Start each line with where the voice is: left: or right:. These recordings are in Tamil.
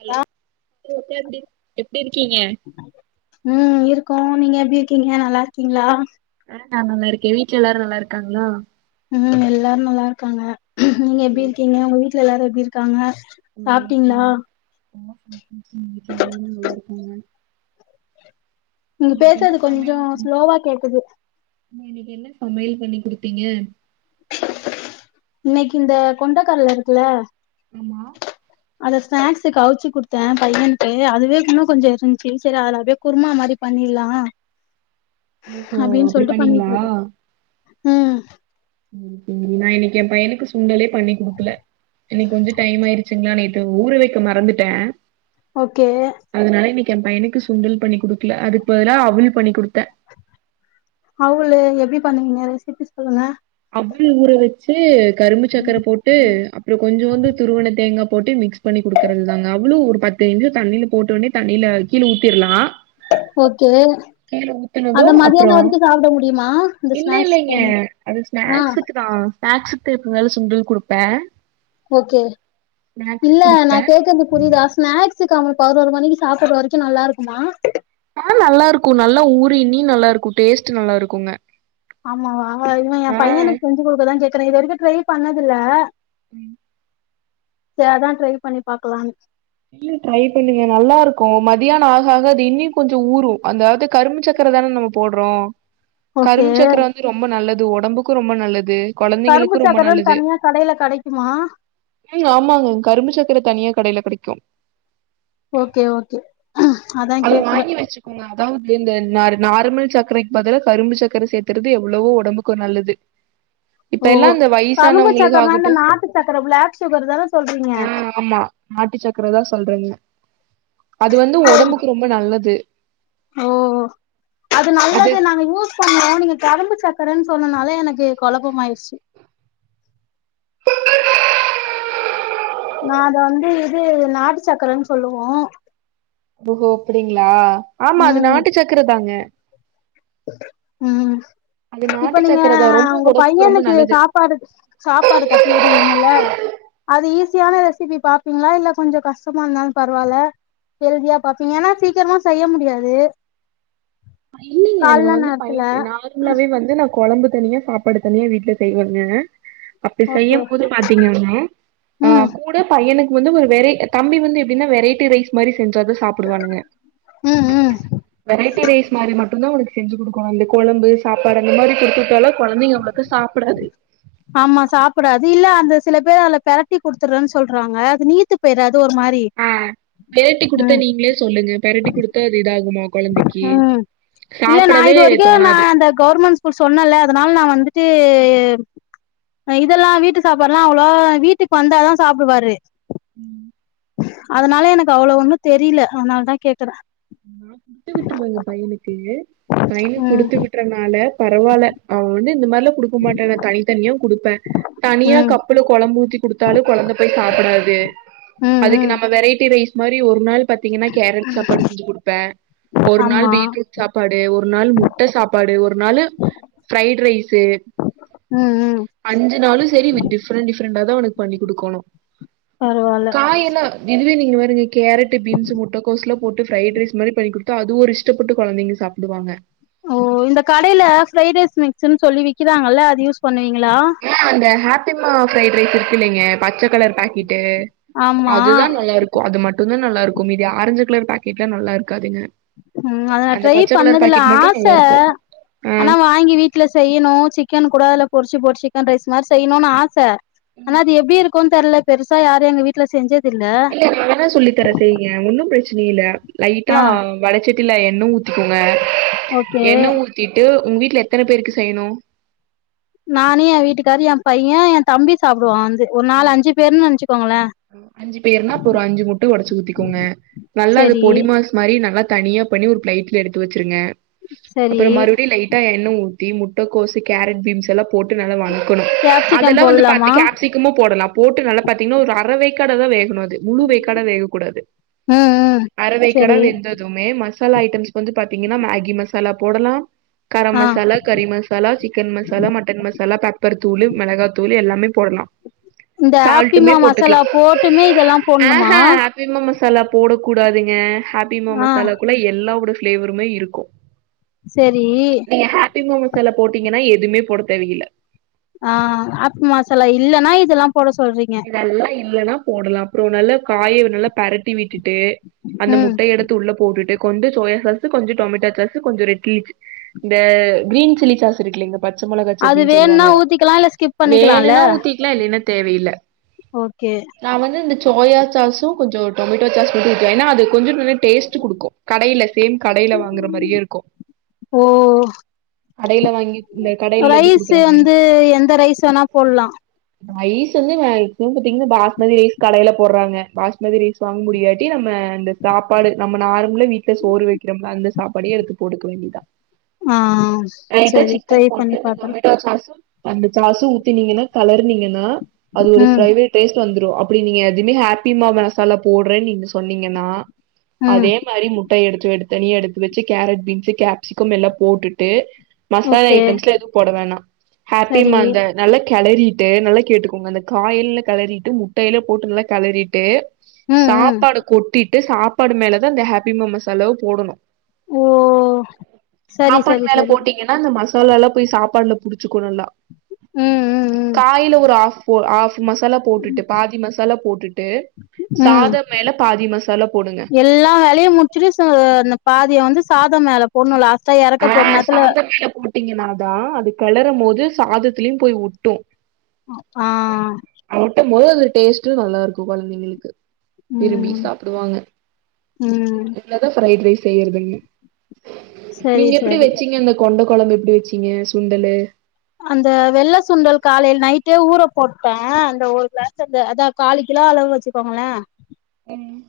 right: ஹலோ அக்கா எப்டி எப்டி இருக்கீங்க
left: ம் இருக்கோ நீங்க எப்படி இருக்கீங்க நல்லா இருக்கீங்களா
right: நா நல்லாருக்கே வீட்ல எல்லாரு நல்லாக்காங்களா
left: ம் எல்லாரு நல்லாருக்காங்க நீங்க எப்பிடி
right: ம்,
left: இருக்கீங்க உங்க வீட்ல எல்லாரு எப்பிடி இருக்காங்க
right: நல்லா
left: சாப்பிட்டீங்களா
right: இருக்காங்க [inaudible] வீட்ல எல்லாரு நல்லாருக்கோங்க
left: நீங்க பேசுறது கொஞ்சோ ஸ்லோவா கேக்குது
right: நீங்க இன்னைக்கி என்ன சமையல் பண்ணி குடுத்தீங்க
left: இன்னைக்கி இந்த கொண்டகடல இருக்குல
right: ஆமா
left: அத ஸ்னாக்ஸ்கு அவிச்சி கொடுத்தே பையனுக்கு அதுவே இன்னு கொஞ்சோ இருந்துச்சு சரி அதுல அப்டே குருமா மாதிரி பண்ணிர்லா
right: ஓஹோ
left: அப்டின்னு
right: அப்டி
left: சொல்லிட்டு
right: பண்ணீங்களா
left: பண்ணிட்டுருக்கே ம்
right: [unintelligible] நா இன்னைக்கி ஏ பையனுக்கு சுண்டல்லே பண்ணி குடுக்கல இன்னைக்கு கொஞ்சோ டைமாயிருச்சு ட்டுங்களா நேத்து ஊற வைக்க மறந்துட்டே
left: ஓகே
right: அதனால இன்னைக்கி ஏ பையனுக்கு சுண்டல் பண்ணி குடுக்கல அதுக்கு பதிலா அவல் பண்ணி குடுத்தே
left: அவுளு எப்பிடி பண்ணீங்க ரெசிபி சொல்லுங்க
right: அவுள் ஊற வச்சு கரும்பு சக்கர போட்டு அப்பறோ கொஞ்சோ வந்து துருவன தேங்கா போட்டு மிக்ஸ் பண்ணி குடுக்கறது தாங்க அவ்ளு ஒரு பத்து நிமுஷோ தண்ணியில போட்ட ஒடனே தண்ணில கீழே ஊத்திரலா
left: ஓகே
right: கீழ ஊத்துனது
left: அத மதியானோ
right: அப்புறோ
left: வரைக்கு சாப்பிட முடியுமா இந்த
right: இல்ல
left: ஸ்நாக்ஸ்
right: இல்லைங்க
left: டைம்
right: அது
left: ஆ
right: ஸ்நாக்ஸுக்கு தா ஸ்நாக்ஸுக்கு இருக்குனால சுண்டல் குடுப்பே
left: ஓகே
right: ஸ்நாக்ஸ்
left: இல்ல நா
right: குடுப்பே
left: கேக்கறது புரியுதா ஸ்நாக்ஸக்கு அவ பதினோரு மணிக்கி சாப்பர்ற வரைக்கு நல்லாருக்குமா
right: ஆ நல்லாருக்கு நல்லா ஊறி இண்ணி நல்லாருக்கு டேஸ்ட் நல்லாருக்குங்க
left: ஆமாவா இவன் என் பையனுக்கு செஞ்சு குடுக்கதா கேக்குறேன் இது வரைக்கு ட்ரை பண்ணதுல்ல
right: ம்
left: சேரி அதா ட்ரை பண்ணி பாக்கலான்னு
right: இல்ல ட்ரை பண்ணுங்க நல்லாருக்கூ மதியான ஆக ஆக அது இன்னியு கொஞ்சொ ஊறு அதாவ்து கரும்பு சக்கர தான நம்ம போட்றோ
left: ஓகே
right: கரும்பு சக்கர வந்து ரொம்ப நல்லது ஒடம்புக்கு ரொம்ப நல்லது
left: கரும்பு
right: கொழந்தைங்களுக்கு ரொம்ப
left: சக்கரன்
right: நல்லது
left: தனியா கடையில கடைக்குமா
right: ம் ஆமாங்க கரும்பு சக்கரை தனியா கடையில கெடைக்கும்
left: ஓகே ஓகே அதா
right: அது
left: கேக்குறே
right: வாங்கி வச்சு கோங்க அதாவ்து இந்த நான் நார்மல் சக்கரைக்கு பதிலா கரும்பு சக்கர சேத்தறது எவ்ளவோ ஒடம்புக்கு நல்லது
left: [unintelligible]
right: இப்ப
left: ஓ
right: எல்லா இந்த
left: கரும்பு
right: வயசானவங்களுக்கு
left: சக்கர நா இந்த
right: ஆகட்டு
left: நாட்டு சக்கர பிளாக் சுகர் தான சொல்றீங்க
right: நாட்டுச் சக்கர தா சொல்றிங்க அது வந்து ஒடம்புக்கு ரொம்ப நல்லது
left: ஓ அது நல்லது நாங்க யூஸ் பண்ணோ நீங்க கரும்பு சக் கரன் சொன்னனாலே எனக்கு கொழப்பம் ஆயிருச்சு நா அத வந்து இது நாட்டு சக்கரன்னு சொல்லுவோ
right: ஓஹோ அப்டிங்களா ஆமா அது
left: ம்
right: நாட்டு சக்கரதாங்க
left: ம் இப்ப நீங்க
right: சக்கர தா ரொம்ப
left: உங்க
right: ஒடம்புக்கு ரொம்ப
left: பையனுக்கு
right: நல்லது
left: சாப்பாடு சாப்பாடு கட்டிவிடு ங்கள அது ஈஸியான ரெசிபி பாப்பீங்ளா இல்ல கொஞ்சொ கஷ்டமா இருந்தாலு பரவால ஹெல்தியா பாப்பீங்க ஏன்னா சீக்கரமா செய்ய முடியாது
right: ஏனா
left: கால்ல
right: வந்து
left: நேரத்துல
right: பயன் நார்மலாவே வந்து நான் கொழம்பு தனியா சாப்பாடு தனியா வீட்ல செய்வங்க அப்டி
left: ஓகே
right: செய்யும் போது பாத்தீங்கன்னா ஆ
left: ம்
right: கூட பையனுக்கு வந்து ஒரு வெரை தம்பி வந்து எப்டின்னா வெரட்டி ரைஸ் மாரி செஞ்சாதா சாப் புடுவானுங்க
left: ம் ம்
right: வெரைட்டி ரைஸ் மாரி மட் மட்டுந்தா அவனுக்கு செஞ்சு குடுக்கணு அந்த கொழம்பு சாப்பாடு அந்த மாரி குடுத்துவுட்டாலு கொழந்தைங்க அந்தளவுக்கு சாப்புடாது
left: ஆமா சாப்புடாது இல்ல அந்த சில பேர் அது பெரட்டி குடுத்துறேன்னு சொல்றாங்க அது நீத்து பேய்றாது ஒரு மாரி
right: ஆ பெரட்டி குடுத்த
left: ம்
right: நீங்களே சொல்லுங்க பெரட்டி குடுத்தா அது இதாகுமா கொழந்தைக்கு
left: ம் இல்ல நா
right: சாப்டவே
left: இதுவரைகு நா
right: தோணாது
left: அந்த கவர்மெண்ட் கூல் சொன்னல்ல அதனால நா வந்துட்டு இதெல்லா வீட்டு சாப்பாட்லா அவ்வளோ வீட்டுக்கு வந்தாதான் சாப்டுவாரு
right: ம்
left: அதனால எனக்கு அவ்வள ஒண்ணு தெரியில அதனாலதா கேக்குற
right: நா குடுத்து விட்டுருவேங்க பையனுக்கு பையனு
left: ம்
right: குடுத்து விட்ட கனால பரவால்ல அவன் வந்து இந்த மாரிலா குடுக்க மாட்டான தனித்தனியா குடுப்பே தனியா
left: ம்
right: கப்புல கொழம்பு ஊத்தி குடுத்தாலு கொழந்த போய் சாப்புடாது
left: ம்
right: அதுக்கு
left: ம்
right: நம்ம வெரைட்டி ரைஸ் மாரி ஒரு நாள் பாத்தீங்கன்னா கேரட் சாப்பாடு செஞ்சு குடுப்பே ஒரு நாள்
left: ஆமா
right: பீட்ரூட் சாப்பாடு ஒரு நாள் முட்ட சாப்பாடு ஒரு நாளு ஃப்ரைட் ரைஸு
left: ம் ம்
right: அஞ்சு நாளு செரி விட்டு டிஃப்ரெண்ட் டிஃப்ரெண்ட தா அவனுக்கு பண்ணி குடுக்கோணு
left: பரவால்ல
right: [unintelligible] இதுவே நீங்க பாருங்க கேரட் பீன்ஸ் முட்டக்கோஸ்லாபோட்டு போட்டு ஃப்ரைட்ரைஸ் மாரி பண்ணி குடுத்தா அது ஒரு இஷ்டப்பட்டு கொழந்தைங்க சாப்டுவாங்க
left: ஓ இந்த கடைல்ல ஃப்ரைட் ரைஸ் மிக்ஸ்ன்னு சொல்லி விக்கிறாங்கல்ல அது யூஸ் பண்ணுவீங்களா
right: ஆ இந்த ஹாப்பிம்மா ஃப்ரைட் ரைஸ் இருக்கு இல்லைங்க பச்ச கலர் பாக்கெட்டு
left: ஆமா
right: அதுதா நல்லா இருக்கு அது மட்டுந்தா நல்லாருக்கு மீதி ஆரஞ்சு களர் பாக்கெட் எல்லா நல்லா இருக்காதுங்க
left: ம் அத நா
right: அந்த
left: ட்ரை
right: பச்ச கலர்
left: பண்ணதுல
right: பாக்கெட் மட்டு
left: ஆச
right: நல்லா இருக்கு
left: ஆனா
right: ஆ
left: வாங்கி வீட் ட்ல செய்யணு சிக்கன் கூட அதுல பொரிச்சு பொரிச்சி சிக்கன் ரைஸ் மாரி செய்யணுனு ஆசை
right: ம்
left: ஆனா அது எப்டி இரு க்குன்னு தெர்ல பெருசா யாரு எங்க வீட்ல செஞ்சதில்ல
right: இல்ல நா தானே சொல்லி தரது ஏ ஒன்னு பிரச்சனை இல்ல
left: ஆ
right: லைட்டா வடச்சட்டில எண்ண ஊத்திக்கோங்க
left: ஓகே
right: எண்ண ஊ த்திட்டு உங்க வீட்ல எத்தனை பேருக்கு செய்யணு
left: நானு என் வீட்டுக்காரு என் பைய என் தம்பி சாப்பிடுவான் வந்து ஒரு நாலு அஞ்சு பேருன்னு நெனச்சுக்கோங்களே
right: அஞ்சு பேர்னா அப்போ ஒரு அஞ்சு முட்ட ஒடைச்சு ஊத்திக்கோங்க நல்லா அது
left: செரி
right: பொடிமாஸ் மாரி நல்லா தனியா பண்ணி ஒரு பிளைட்ல எடுத்து வெச்சிருங்க
left: செரி
right: அப்புற மறுபடியு லைட் ட்டா எண்ண ஊத்தி முட்டக்கோஸ் கேரட் பீன்ஸ் எல்லா போட்டு நல்லா வதக்கணு
left: கேப்சிகம்
right: அதெல்லா வந்து பத்து
left: போடலாமா
right: கேப்ஸ் சிகமு போடலா போட்டு நல்லா பாத்தீங்கன்னா ஒரு அறவேக்கடா தா வேகணு அது முழுவேக்காடா வேகக்கூடாது
left: ம் ம்
right: அரவேக்காடா
left: சரி
right: வெந்தது மே மசாலா ஐட்டம்ஸ்க்கு வந்து பாத்தீங்கன்னா மேகி மசாலா போடலா கரம்
left: ஆ
right: மசாலா கறி மசாலா சிக்கன் மசாலா மட்டன் மசாலா பெப்பர் தூளு மிளகா தூளு எல்லாமே போடலா
left: இந்த
right: சால்ட்டுமே
left: ஆப்பிமா
right: போட்டுக்கலா
left: மசாலா போட்டுமே இதெல்லா
right: ஆஹ
left: போட்ணுமா
right: ஹாப்பிம்மா மசாலா போட கூடாதுங்க ஹாப்பிம்மா
left: ஆ
right: மசாலா ல எல்லாவோட ஃபிளேவருமே இருக்கு
left: சரி
right: நீங்க பிம்மா மசாலா போட்டீங்கன்னா எதுமே போட தேவையில்ல
left: ஆ அப்பு மசாலா இல்லைன்னா இதெல்லா போட சொல்றீங்க
right: இது எல்லா இல்லைன்னா போடலா அப்புறோ நல்லா காய நல்லா பரட்டி விட்டுட்டு அந்த
left: ம்
right: முட்டைய எடுத் து உள்ள போட்டுட்டு கொஞ்ச சோயா சாஸ் கொஞ்ச டொமேட்டா சாஸ் கொஞ்ச ரெட் சிள்ளி சாஸ் இந்த கிரீன் சில்லி சாஸ் இருக்குலீங்க பச்ச மிளகாய்
left: அது
right: சட்னின்னு
left: வேணுனா
right: சொல்லுவாங்க
left: ஊத்திக்கலா இல்ல ஸ்கிப் பண்ணிக்கலால்ல
right: வேணுனா ஊத்திக்கலா இல்லைன்னா தேவையில்ல
left: ஓகே
right: நா வந்து இந்த சோயா சாஸ்சு கொஞ்ச டொமேட்டோ சாஸ் மட்டு ஊத்துவே ஏனா அது கொஞ்ச நல்லா டேஸ்ட் குடுக்கு கடைல சேம் கடையில வாங்கற மாரியே இருக்கு
left: ஓ
right: கடையில வாங்கி இந்த கடையில எப்டி
left: ரைஸ்
right: குடுக்குறாங்க
left: வந்து எந்த ரைஸ் வேணா போட்லா
right: ரைஸ் வந்து மா பாத்திங்கன்னா பாஸ்மதி ரைஸ் கடைல போட்றாங்க பாஸ்மதி ரைஸ் வாங்க முடியாட்டி நம்ம அந்த சாப்பாடு நம்ம நார்மலா விட்ல சோறு வைக்கிறோம்ல அந்த சாப்பாடையே எடுத்து போடுக்க வேண்டியதா
left: ஆ
right: லைட்டா
left: சரி
right: சிக்கன்
left: ட்ரை
right: போட்டு
left: பண்ணி
right: இந்த
left: பாக்குறே
right: டொமேட்டோ சாஸ்சும் அந்த சாஸ்சு ஊத்தினீங்கன்னா கலர்னீங்கன்னா அது ஒரு
left: ம்
right: ப்பே டேஸ்ட் வந்துரு அப்டி நீங்க எதுமே ஹாப்பிமா மசாலா போடுறேன் நீங்க சொன்னீங்கன்னா
left: ம்
right: அதே மாரி முட்டை எடுத்து எடு தனியே எடுத்து வச்சு கேரட் பீன்ஸ் கேப்சிகம் எல்லா போட்டுட்டு மசாலா
left: ஓகே
right: ஐட்டம்ஸ்லா எதும் போட வேணா
left: சரி
right: ஹாப்பிமா அந்த நல்லா கெளறிட்டு நல்லா கேட்டுக்கோங்க அந்த ஆயில்ல கெளறிட்டு முட்டையில போட்டு நல்லா கெளரிட்டு
left: ம் ம்
right: சாப்பாடு கொட்டி ட்டு சாப்பாடு மேலதா இந்த ஹாப்பிமா மாசலாவ போடணு
left: ஓ சரி
right: சாப்பாடு
left: சரி
right: மேல
left: சரி
right: போட்டீங்கன் னா அந்த மசாலாலா போய் சாப்பாடுல புடிச்சுக்கு நல்லா
left: ம் ம்
right: காய்ல ஒரு ஹாஃப் ஹாஃப் மசாலா போட்டுட்டு பாதி மசாலா போட்டுட்டு
left: ம் ம்
right: சாதம் மேல பாதி மசாலா போடுங்க
left: எல்லா வேலையு முடிச்சுட்டு சு அந்த பாதியம் வந்து சாதம் மேல போண்ணு லாஸ்ட்டா எர்
right: ஆஹ் சாத மேல போட்டீங்கன்னாதா அது கெளரும் போது சாதத்துலயு போய் ஒட்டு
left: ஆஹ்
right: அவுர்ட்ட [unintelligible] டேஸ்ட்டு நல்லாருக்கு கொழந்தைங்களுக்கு விரும்பி
left: ம்
right: சாப்புடுவாங்க
left: ம்
right: ஃப்ரைட் ரைஸ் செய்யறதுன்னு
left: சரி
right: நீங்க எப்டி
left: சரி
right: வெச்சீங்க அந்த கொண்ட கொழம்பு எப்டி வெச்சீங்க சுண்டலு
left: அந்த வெள்ள சுண்டல் காலைல நைட்டே ஊற போட்ட அந்த ஒரு கிளாஸ் அந்த அதா காலுகிலோ அளவு வச்சுக்கோங்கள
right: ம்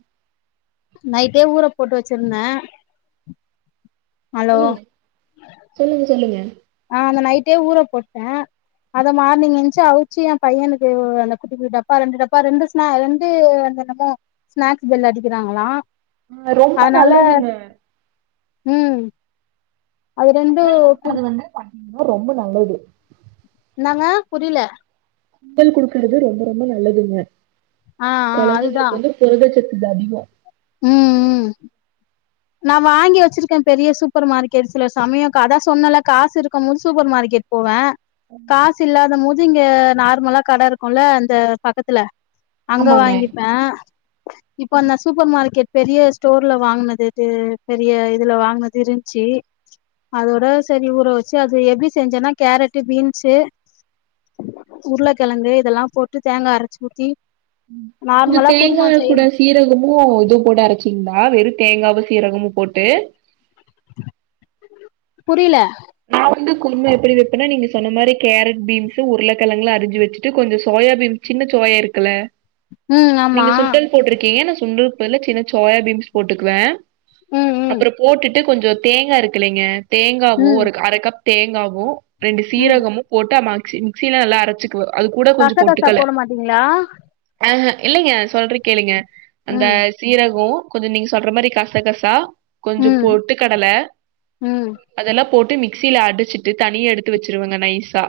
left: நைட்டே ஊற போட்டு வெச்சிருந்த அலோ
right: சொல்லுங்க சொல்லுங்க சொல்லுங்க
left: அ அந்த நைட்டே ஊற போட்ட அத மார்னிங் என்ச்சி அவுச்சு எ பையனுக்கு அந்த குட்டி குட்டி டப்பா ரெண்டு டப்பா ரெண்டு நாலந்து அது என்னமோ ஸ்நாக்ஸ் பெல்லு அடிக்கறாங்களா
right: ஆ ரொம்ப
left: அதனால
right: நல்லதுங்க
left: ம் அது ரெண்டு குடுத்
right: பாத்தீங்கின்னா ரொம்ப நல்லது
left: என்னங்க புரில
right: சுண்டல் குடுக்கறது ரொம்ப ரொம்ப நல்லதுங்க
left: ஆ ஆ அதுதா
right: கொழந்தைங்களுக்கு வந்து புரதச்சத்து அதிகோ
left: ம் ம் நா வாங்கி வெச்சிருக்கே பெரிய சூப்பர் மார்க்கெட்ஸ்ல சமயோ அதா சொன்னல காசு இருக்க போது சூப்பர் மார்க்கெட் போவ காசு இல்லாத மோது இங்க நார்மலா கட இருக்குல்ல அந்த பக்கத்துல அங்க
right: ஆமாங்க
left: வாங்கிப்ப இப்ப அந்த சூப்பர் மார் கே பெரிய ஸ்டோர்ல வாங்னது இது பெரிய இதுல வாங்கனது இருன்ச்சு அதோட செரி ஊற வெச்சு அது எப்டி செஞ்சன்னா கேரட்டு பீன்ஸ்சு உருளக்கெழங்கு இதெல்லா போட்டு தேங்கா அரைச்சு ஊத்தி
right: கொஞ்சோ
left: நார்மலா
right: தேங்கா
left: குருமா
right: கூட
left: செய்வோ
right: சீரகமு இதுவு போட்டு அரைச்சிங்களா வெறு தேங்காவு சீரகமு போட்டு
left: புரில
right: நா வந்து குருமா எப்டி வெப்பனா நீங்க சொன்ன மாரி கேரட் பீன்ஸ்சு உருளக்கெழங்ல அரிஞ்சு வெச்சிட்டு கொஞ்சோ சோயா பீன் சின்ன சோயா இருக்குல
left: ம் ஆமா
right: நீங்க சுண்டல் போட்ருக்கீங்க நா சுண்டல்கு பதுலா சின்ன சோயா பீன்ஸ் போட்டுக்குவ
left: ம் ம்
right: அப்புற போட்டுட்டு கொஞ்சோ தேங்கா இருக்குலைங்க தேங்காவு
left: ம்
right: ஒரு அர கப் தேங்காவு ரெண்டு
left: ம்
right: சீரகமு போட்டு அ மக்ஸ் மிக்சில நல்லா அரைச்சு கு அது கூட கொஞ்சோ
left: கசகசா
right: பொட்டுக்கல
left: போட மாட்டீங்களா
right: அஹ இல்லைங்க சொல்ற கேளுங்க அந்த
left: ம்
right: சீரகோ கொஞ்சோ நீங்க சொல்ற மாரி கச கசா கொஞ்சோ
left: ம்
right: பொட்டு கடல
left: ம்
right: அதெல்லா போட்டு மிக்ஸ்சில அடிச்சிட்டு தனியா எடுத்து வெச்சிருவங்க நைசா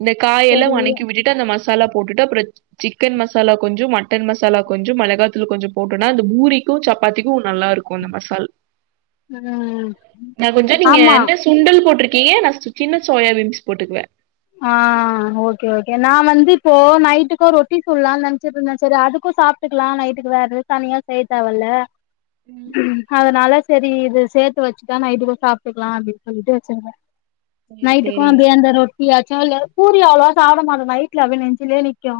right: இந்த காய் எல்லா
left: சரி
right: வணக்கி விட்டுட் டு அந்த மசாலா போட்டுட்டு அப்றோ சிக்கன் மசாலா கொஞ்சோ மட்டன் மசாலா கொஞ்சோ மெளகாத்தூள் கொஞ்சோ போட்டோனா அந்த பூரிக்கு சப்பாத்திக்கு நல்லாருக் கோனு மசால்
left: ம்
right: நா கொஞ்சோ நீங்க
left: ஆமா
right: என்ன சுண்டல் போட்டிருக்கீய நா ச சின்ன சோயா பீன்ஸ் போட்டுக்குவ
left: ஆ ஓகே ஓகே நா வந்து இப்போ நைட்டுக்கு ரொட்டி சுட்லான் நெனைச்சிட் இருந்த செரி அதுக்கு சாப் க்கலா நைட்டுக்கு வேற எது தனியா செய்ய தேவல்ல அதனால செரி இது சேத்து வச்சுட்டா நைட்டுக்கு சாப்ட்டுக்குலா அப்டின் சொல்ட்டு செஞ்ச
right: சேரி
left: நைட்டுக்கு
right: சேரிங்க
left: அதே அந்த ரொட் பூரி ஆச்சு இல்ல பூரி அவ்ளவா சாப்டமட்ட நைட்ல அப்டியே நெஞ்சிலயே நிக்கு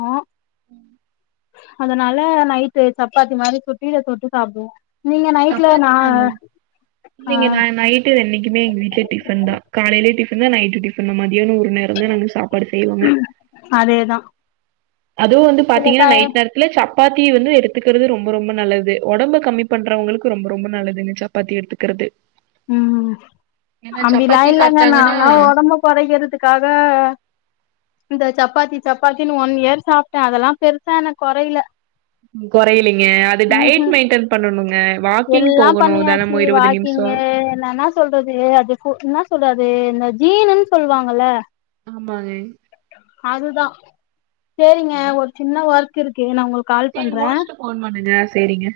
right: ம்
left: அதனால நைட்டு சப்பாத்தி மாரி சுட்டு இத தொட்டு சாப்டுவோ நீங்க நைட்ல
right: சப்பாத்தி
left: நா
right: நல்லது
left: ஆ
right: இல்லைங்க நா நைட்டு என்னைக்குமே எங்க வீட்ல டிஃபன் தா காலைல டிஃபன் தா நைட்டு டிஃபன் தா மதியான ஒரு நேர வந்து நாங்க சாப்பாடு செய்வாங்க
left: அதேதா
right: அதுவு வந்து
left: சில
right: பாத்தீங்கனா நைட்
left: டைம்
right: நேரத் துல சப்பாத்தி வந்து எடுத்துக்கிறது ரொம்ப ரொம்ப நல்லது உடம்பு கம்மி பண்றவங்களுக்கு ரொம்ப ரொம்ப நல்லது ச பாத்தி எடுத்துக்கிறது
left: ம்
right: ஏன்னா
left: அப்படிலா
right: சப்பாத்தி
left: இல்லங்க
right: சாப்ட்டாங்கன்னா
left: நாலா உடம்ப கொறைக்கிறதுக்காக இந்த சப்பாத்தி சப்பாத்தின் ஒன் இயர் சாப்ட்ட அதெல்லா பெருசா எனக்கு கொறைல
right: கொறையலீங்க அது டயட் மெயின்டென் பண்ணணுங்க வாக்கிங் போகணு தனமு இருபது நிமிஷ
left: நா என்ன சொல்றது அது என்ன சொல்றது இந்த ஜீனுன் சொல்லுவாங்கல
right: ஆமாங்க
left: அதுதா சேரிங்க ஒரு சின்ன ஒர்க் இருக்கு நா உங்க
right: சேரி முடிச்சுட்டு ஃபோன் பண்ணுங்க சேரிங்க